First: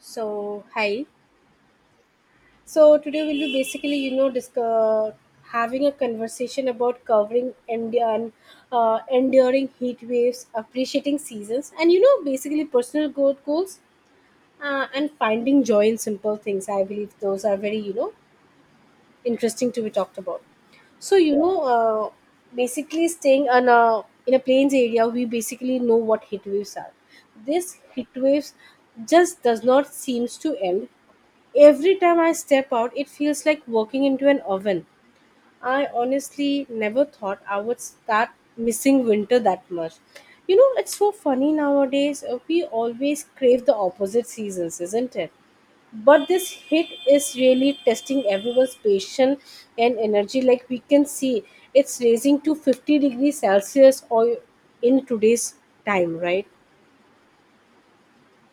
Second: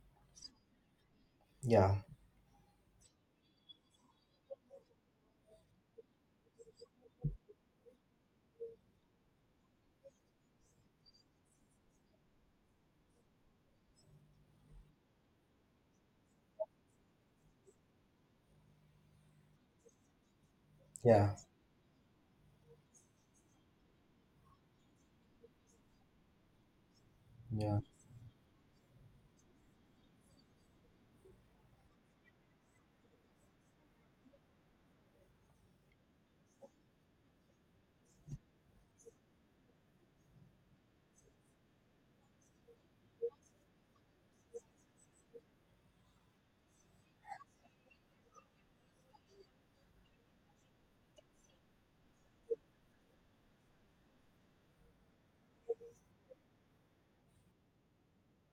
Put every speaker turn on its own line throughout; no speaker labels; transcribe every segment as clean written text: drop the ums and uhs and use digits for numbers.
So hi.
Yeah,
So today we'll be basically, discuss, having a conversation about covering Indian enduring heat waves, appreciating seasons, and you know, basically personal growth goals and finding joy in simple things. I believe those are very, you know, interesting to be talked about. So
yeah,
basically staying on a in a plains area, we basically know what heat waves are.
yeah,
This heat waves just does not seems to end. Every time I step out, it feels like walking into an oven. I honestly never thought I would start missing winter that much. You know, it's so funny nowadays. We always crave the opposite seasons, isn't it? But this hit is really testing everyone's patience and energy. Like we can see, it's raising to 50 degrees Celsius or in today's time, right?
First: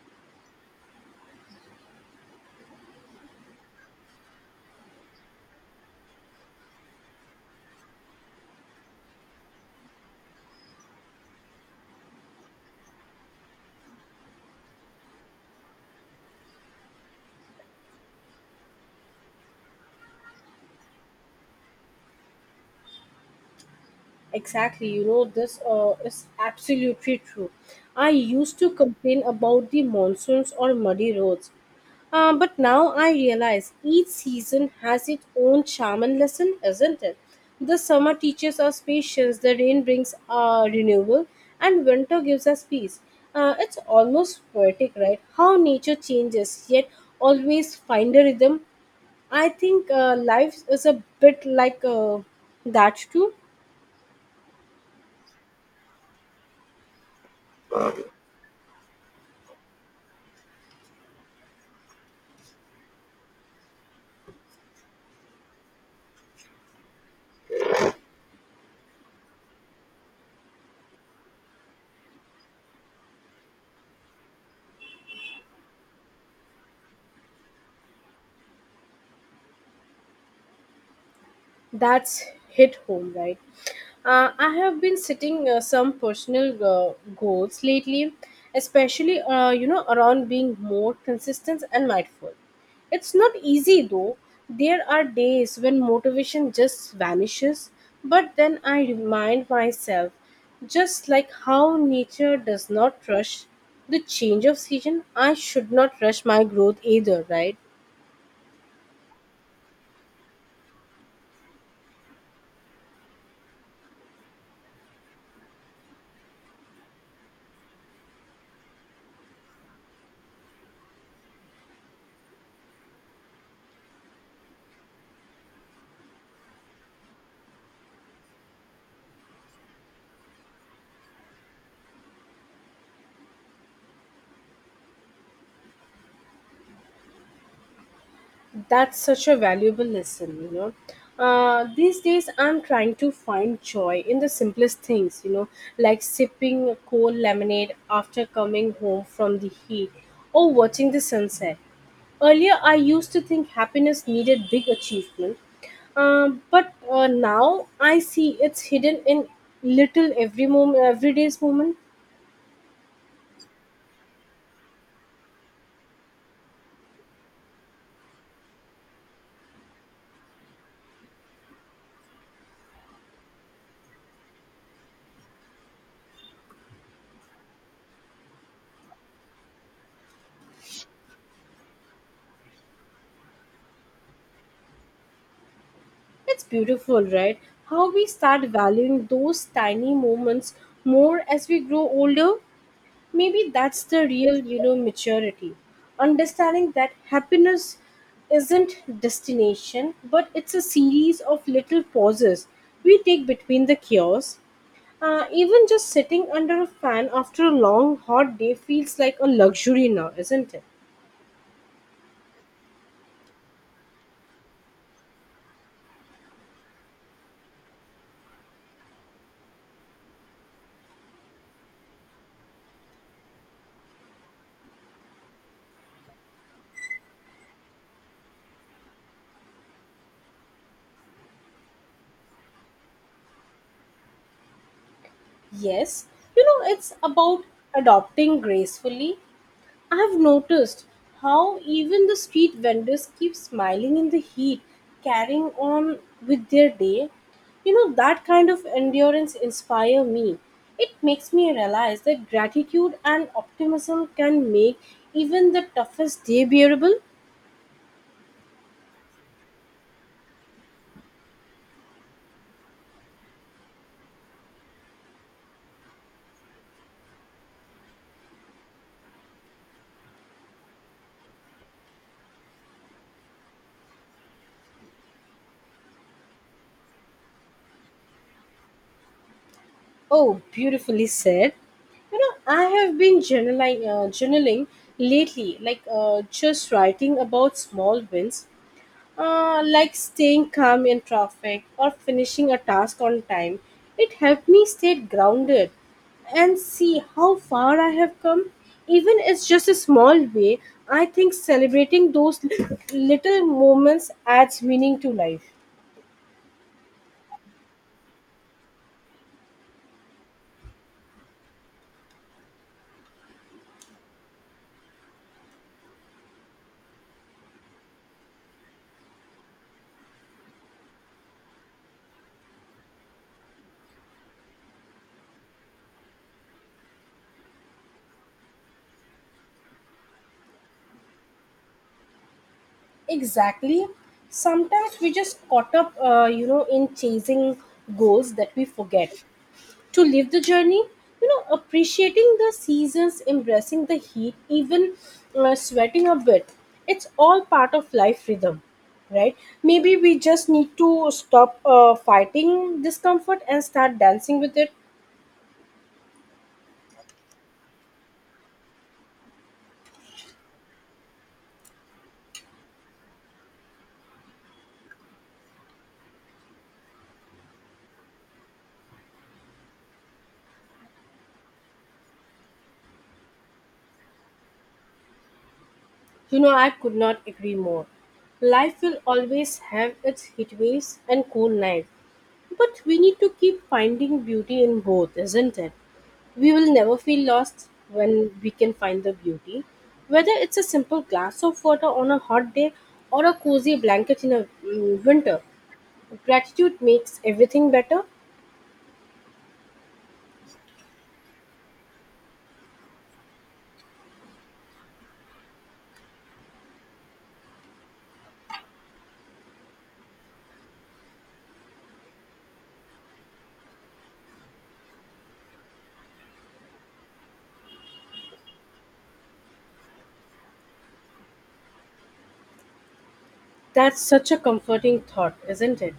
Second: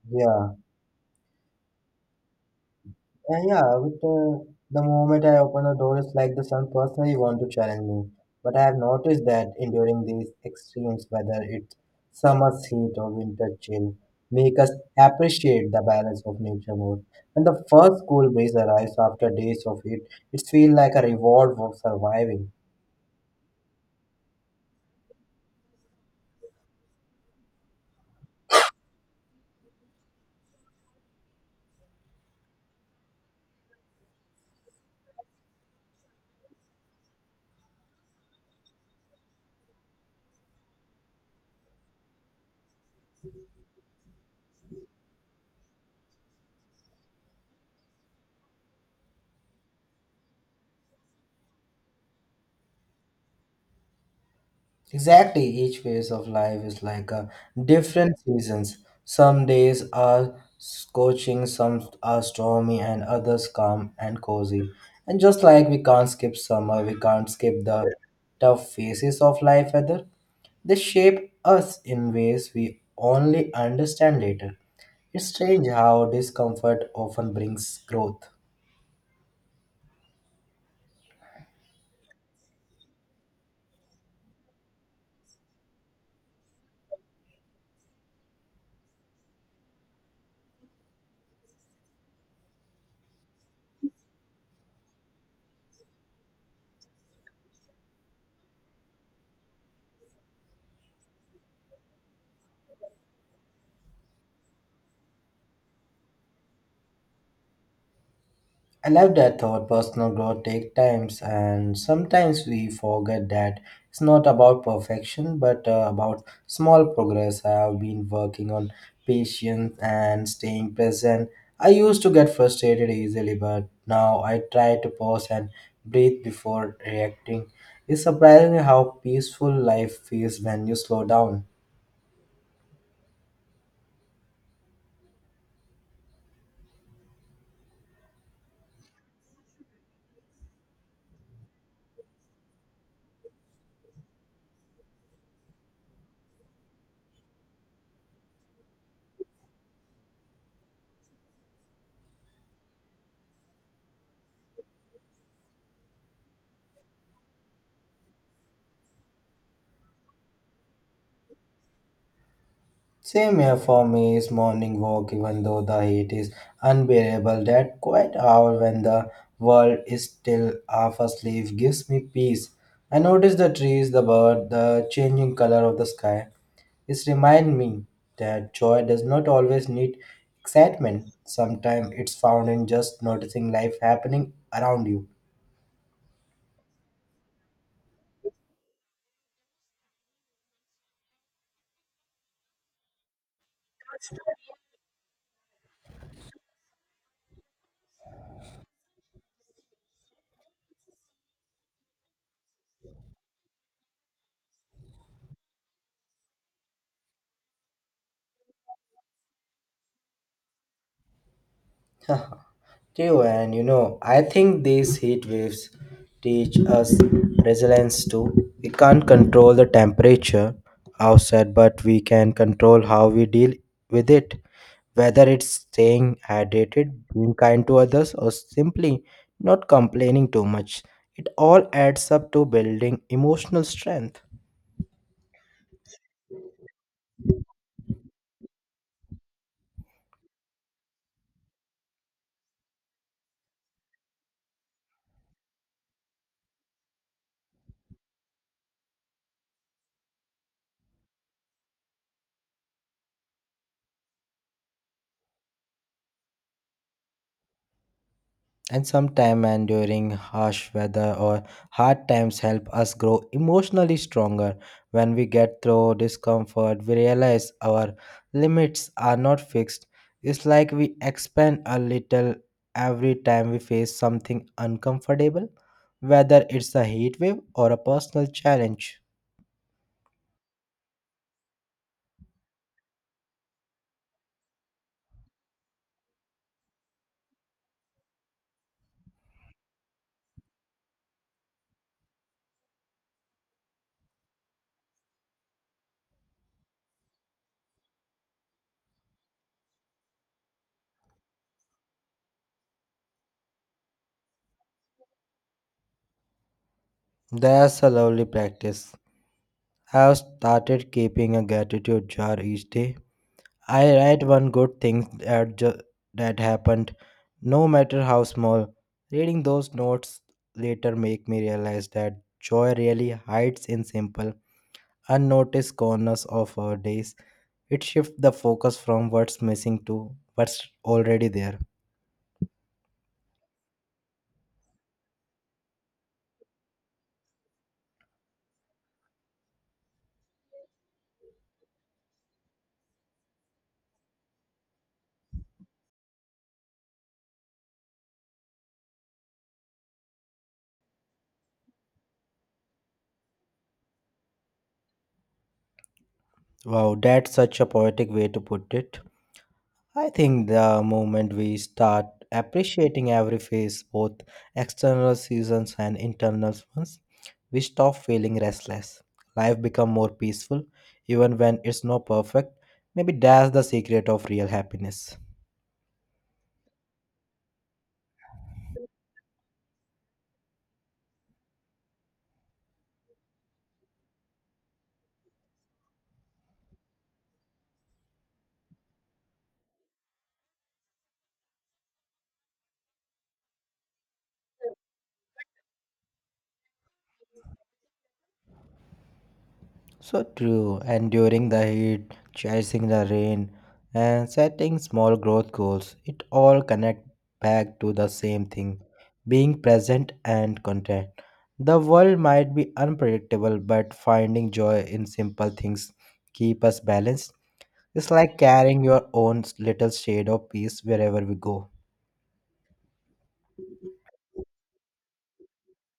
yeah. And yeah, with the moment I open the door, it's like the sun personally want to challenge me. But I have noticed that enduring these extremes, whether it's summer's heat or winter chill, make us appreciate the balance of nature more. When the first cool breeze arrives after days of heat, it feels like a reward for surviving.
Exactly, you know, this is absolutely true. I used to complain about the monsoons or muddy roads, but now I realize each season has its own charm and lesson, isn't it? The summer teaches us patience, the rain brings renewal, and winter gives us peace. It's almost poetic, right? How nature changes, yet always find a rhythm. I think life is a bit like that too.
Exactly, each phase of life is like a different seasons. Some days are scorching, some are stormy, and others calm and cozy. And just like we can't skip summer, we can't skip the tough phases of life either. They shape us in ways we only understand later. It's strange how discomfort often brings growth.
That's hit home, right? I have been setting some personal goals lately, especially you know around being more consistent and mindful. It's not easy though. There are days when motivation just vanishes, but then I remind myself, just like how nature does not rush the change of season, I should not rush my growth either, right?
I love that thought. Personal growth takes times, and sometimes we forget that it's not about perfection, but about small progress. I have been working on patience and staying present. I used to get frustrated easily, but now I try to pause and breathe before reacting. It's surprising how peaceful life feels when you slow down.
That's such a valuable lesson, you know. These days, I'm trying to find joy in the simplest things, you know, like sipping a cold lemonade after coming home from the heat or watching the sunset. Earlier, I used to think happiness needed big achievement, but now I see it's hidden in little every moment, everyday's moment.
Same here for me is morning walk, even though the heat is unbearable. That quiet hour when the world is still half asleep gives me peace. I notice the trees, the bird, the changing color of the sky. It reminds me that joy does not always need excitement. Sometimes it's found in just noticing life happening around you.
It's beautiful, right? How we start valuing those tiny moments more as we grow older. Maybe that's the real, you know, maturity. Understanding that happiness isn't destination, but it's a series of little pauses we take between the cures. Even just sitting under a fan after a long hot day feels like a luxury now, isn't it?
Too, and you know, I think these heat waves teach us resilience too. We can't control the temperature outside, but we can control how we deal with it. Whether it's staying hydrated, being kind to others, or simply not complaining too much, it all adds up to building emotional strength.
Yes, you know, it's about adopting gracefully. I've noticed how even the street vendors keep smiling in the heat, carrying on with their day. You know, that kind of endurance inspire me. It makes me realize that gratitude and optimism can make even the toughest day bearable.
And sometimes enduring harsh weather or hard times help us grow emotionally stronger. When we get through discomfort, we realize our limits are not fixed. It's like we expand a little every time we face something uncomfortable, whether it's a heat wave or a personal challenge.
Oh, beautifully said. You know, I have been journaling lately, like just writing about small wins. Like staying calm in traffic or finishing a task on time. It helped me stay grounded and see how far I have come. Even it's just a small way, I think celebrating those little moments adds meaning to life.
That's a lovely practice. I have started keeping a gratitude jar. Each day I write one good thing that happened, no matter how small. Reading those notes later make me realize that joy really hides in simple, unnoticed corners of our days. It shifts the focus from what's missing to what's already there.
Exactly. Sometimes we just caught up, in chasing goals that we forget to live the journey. You know, appreciating the seasons, embracing the heat, even sweating a bit, it's all part of life rhythm, right? Maybe we just need to stop fighting discomfort and start dancing with it.
Wow, that's such a poetic way to put it. I think the moment we start appreciating every phase, both external seasons and internal ones, we stop feeling restless. Life become more peaceful even when it's not perfect. Maybe that's the secret of real happiness.
You know, I could not agree more. Life will always have its heat waves and cool nights, but we need to keep finding beauty in both, isn't it? We will never feel lost when we can find the beauty, whether it's a simple glass of water on a hot day or a cozy blanket in a winter. Gratitude makes everything better.
So true. And during the heat, chasing the rain, and setting small growth goals, it all connect back to the same thing, being present and content. The world might be unpredictable, but finding joy in simple things keep us balanced. It's like carrying your own little shade of peace wherever we go.
That's such a comforting thought, isn't it?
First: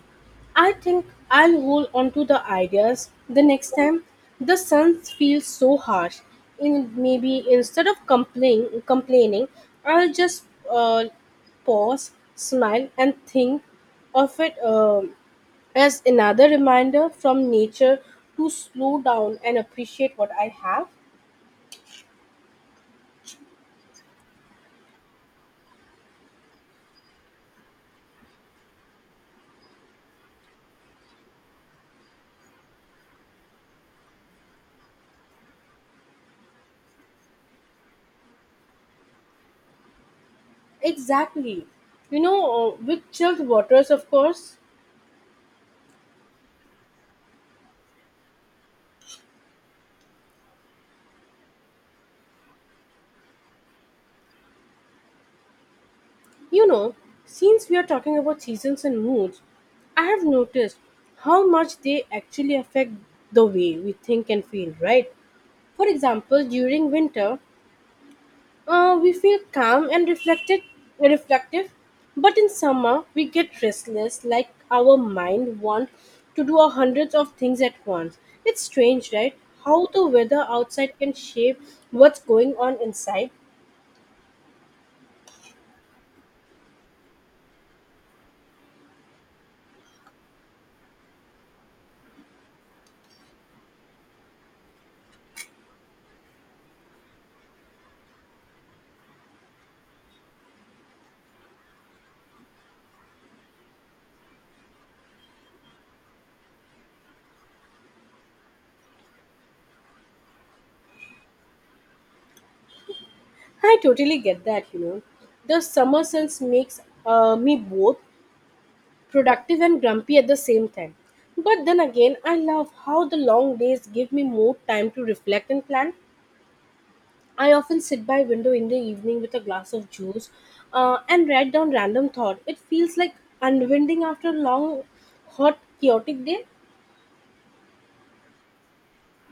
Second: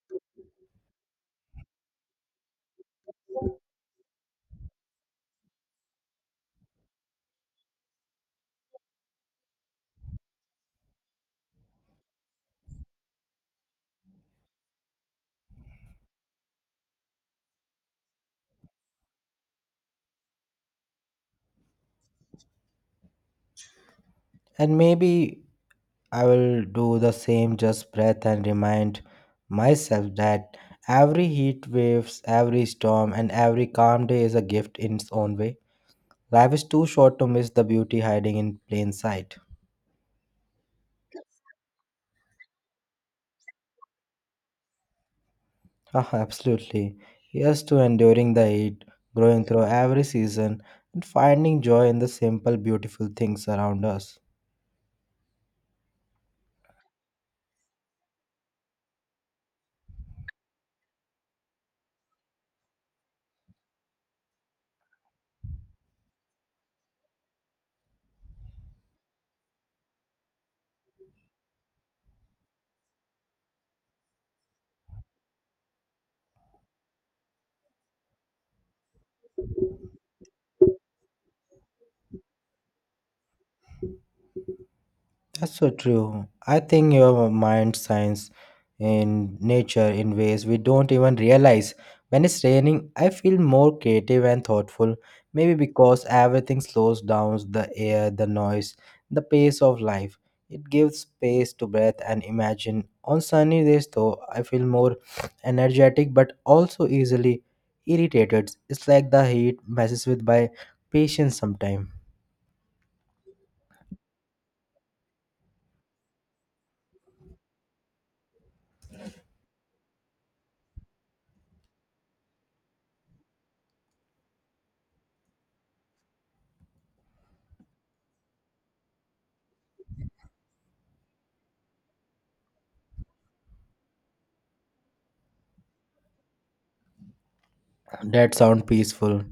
I think I'll hold on to the ideas the next time the sun feels so harsh. In maybe instead of complaining, I'll just uh, pause, smile, and think of it as another reminder from nature to slow down and appreciate what I have.
And maybe I will do the same, just breath and remind myself that every heat waves, every storm, and every calm day is a gift in its own way. Life is too short to miss the beauty hiding in plain sight.
Exactly. You know, with chilled waters, of course.
Ah, absolutely. Yes to enduring the heat, growing through every season, and finding joy in the simple, beautiful things around us.
You know, since we are talking about seasons and moods, I have noticed how much they actually affect the way we think and feel, right? For example, during winter, we feel reflective, but in summer, we get restless, like our mind wants to do a hundreds of things at once. It's strange, right? How the weather outside can shape what's going on inside.
That's so true. I think your mind shines in nature in ways we don't even realize. When it's raining, I feel more creative and thoughtful, maybe because everything slows down, the air, the noise, the pace of life. It gives space to breathe and imagine. On sunny days, though, I feel more energetic but also easily irritated. It's like the heat messes with my patience sometimes.
I totally get that, you know. The summer sense makes me both productive and grumpy at the same time. But then again, I love how the long days give me more time to reflect and plan. I often sit by window in the evening with a glass of juice and write down random thought. It feels like unwinding after a long, hot, chaotic day.
That sound peaceful.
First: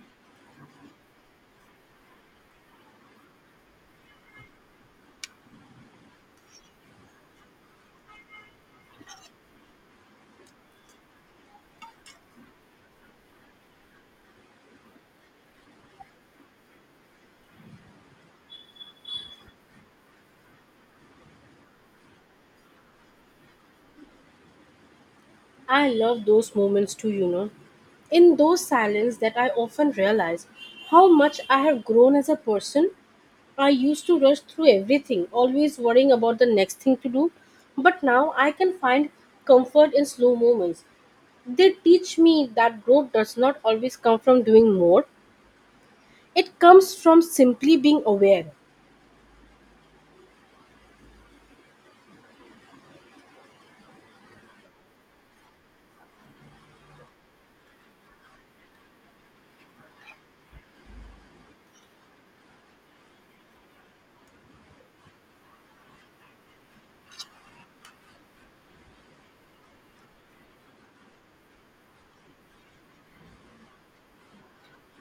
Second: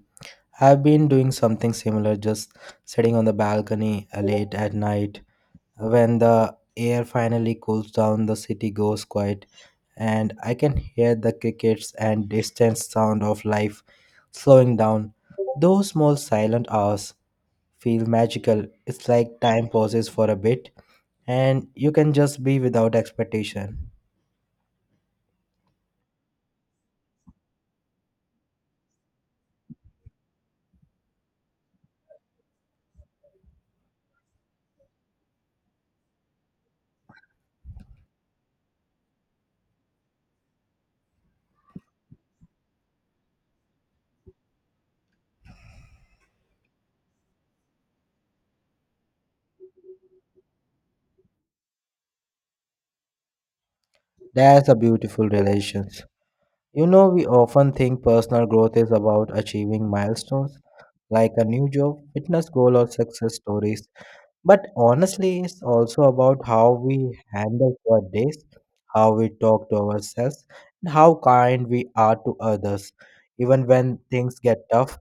I've been doing something similar, just sitting on the balcony late at night when the air finally cools down, the city goes quiet, and I can hear the crickets and distant sound of life slowing down. Those small silent hours feel magical. It's like time pauses for a bit, and you can just be without expectation.
I love those moments too, you know. In those silence that I often realize how much I have grown as a person. I used to rush through everything, always worrying about the next thing to do. But now I can find comfort in slow moments. They teach me that growth does not always come from doing more, it comes from simply being aware.
That's a beautiful relations. You know, we often think personal growth is about achieving milestones like a new job, fitness goal, or success stories. But honestly, it's also about how we handle our days, how we talk to ourselves, and how kind we are to others. Even when things get tough,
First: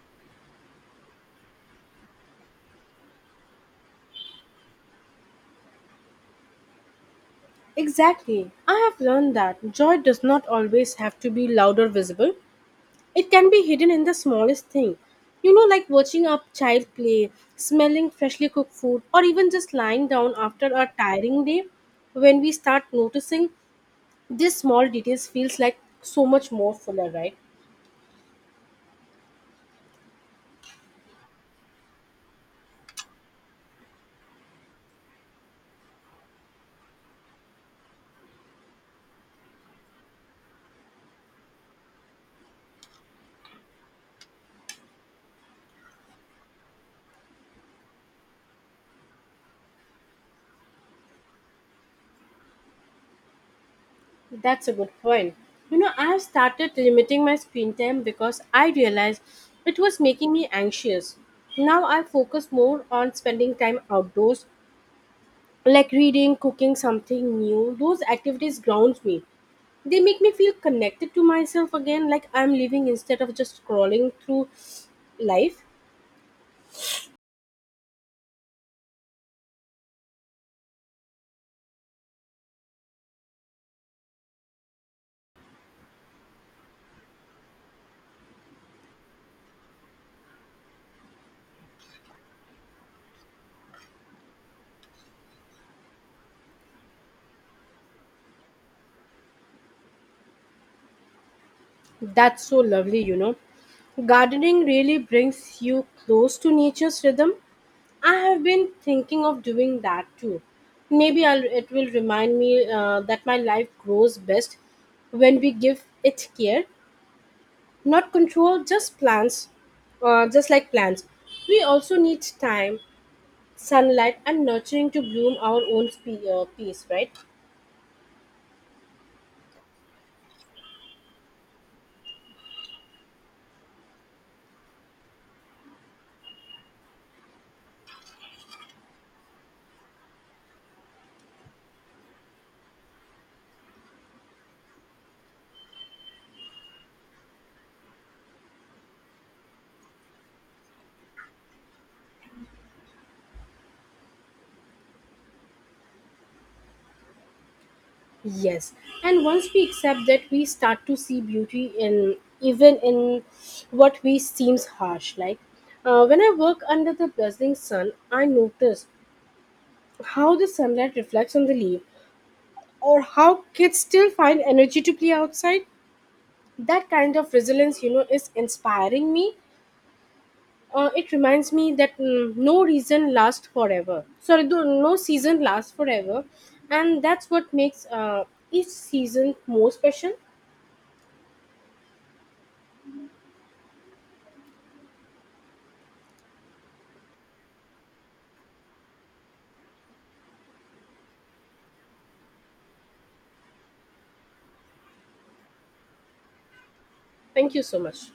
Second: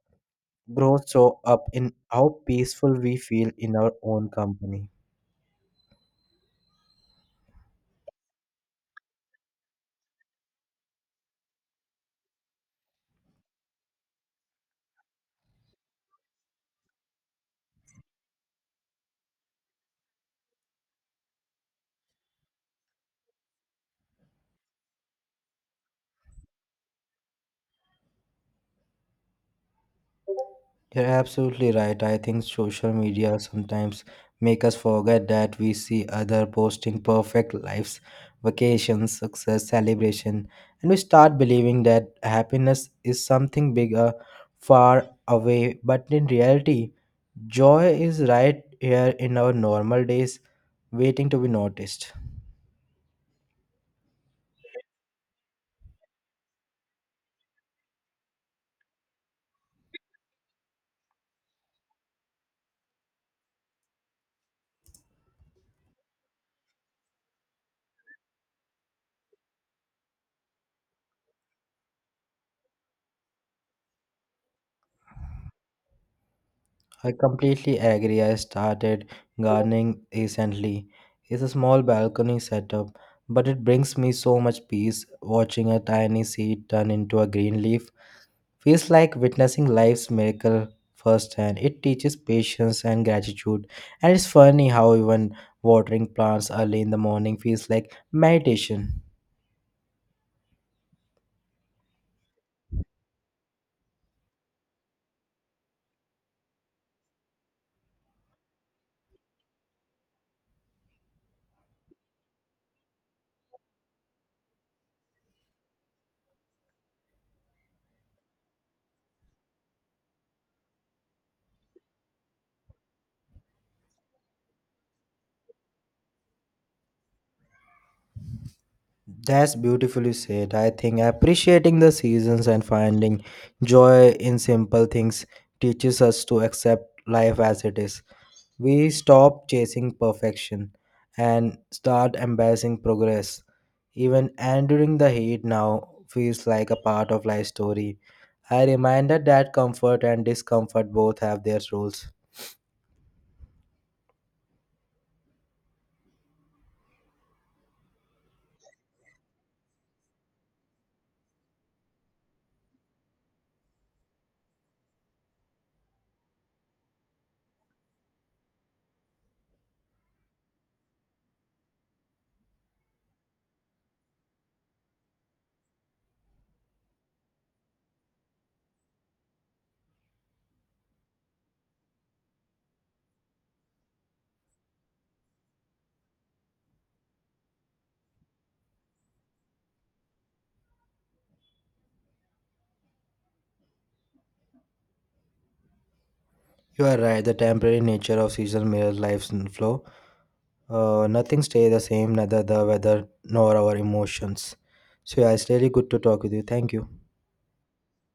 growth show up in how peaceful we feel in our own company.
Exactly. I have learned that joy does not always have to be loud or visible, it can be hidden in the smallest thing. You know, like watching a child play, smelling freshly cooked food, or even just lying down after a tiring day. When we start noticing these small details feels like so much more fuller, right?
You're absolutely right. I think social media sometimes make us forget that. We see other posting perfect lives, vacations, success, celebration, and we start believing that happiness is something bigger, far away. But in reality, joy is right here in our normal days, waiting to be noticed.
That's a good point. You know, I have started limiting my screen time because I realized it was making me anxious. Now I focus more on spending time outdoors, like reading, cooking something new. Those activities grounds me. They make me feel connected to myself again, like I'm living instead of just scrolling through life.
I completely agree. I started gardening recently. It's a small balcony setup, but it brings me so much peace watching a tiny seed turn into a green leaf. Feels like witnessing life's miracle firsthand. It teaches patience and gratitude. And it's funny how even watering plants early in the morning feels like meditation.
That's so lovely, you know. Gardening really brings you close to nature's rhythm. I have been thinking of doing that too. Maybe I'll, it will remind me that my life grows best when we give it care, not control, just plants, just like plants. We also need time, sunlight, and nurturing to bloom our own peace, right?
That's beautifully said. I think appreciating the seasons and finding joy in simple things teaches us to accept life as it is. We stop chasing perfection and start embracing progress. Even enduring the heat now feels like a part of life story. I reminded that comfort and discomfort both have their roles.
Yes. And once we accept that, we start to see beauty in even in what we seems harsh, like. When I work under the blazing sun, I notice how the sunlight reflects on the leaf or how kids still find energy to play outside. That kind of resilience, you know, is inspiring me. It reminds me that mm, no reason lasts forever sorry no season lasts forever, and that's what makes each season more special.
You are right, the temporary nature of season mirrors life's flow. Nothing stays the same, neither the weather nor our emotions. So yeah, it's really good to talk with you. Thank you.
Thank you so much.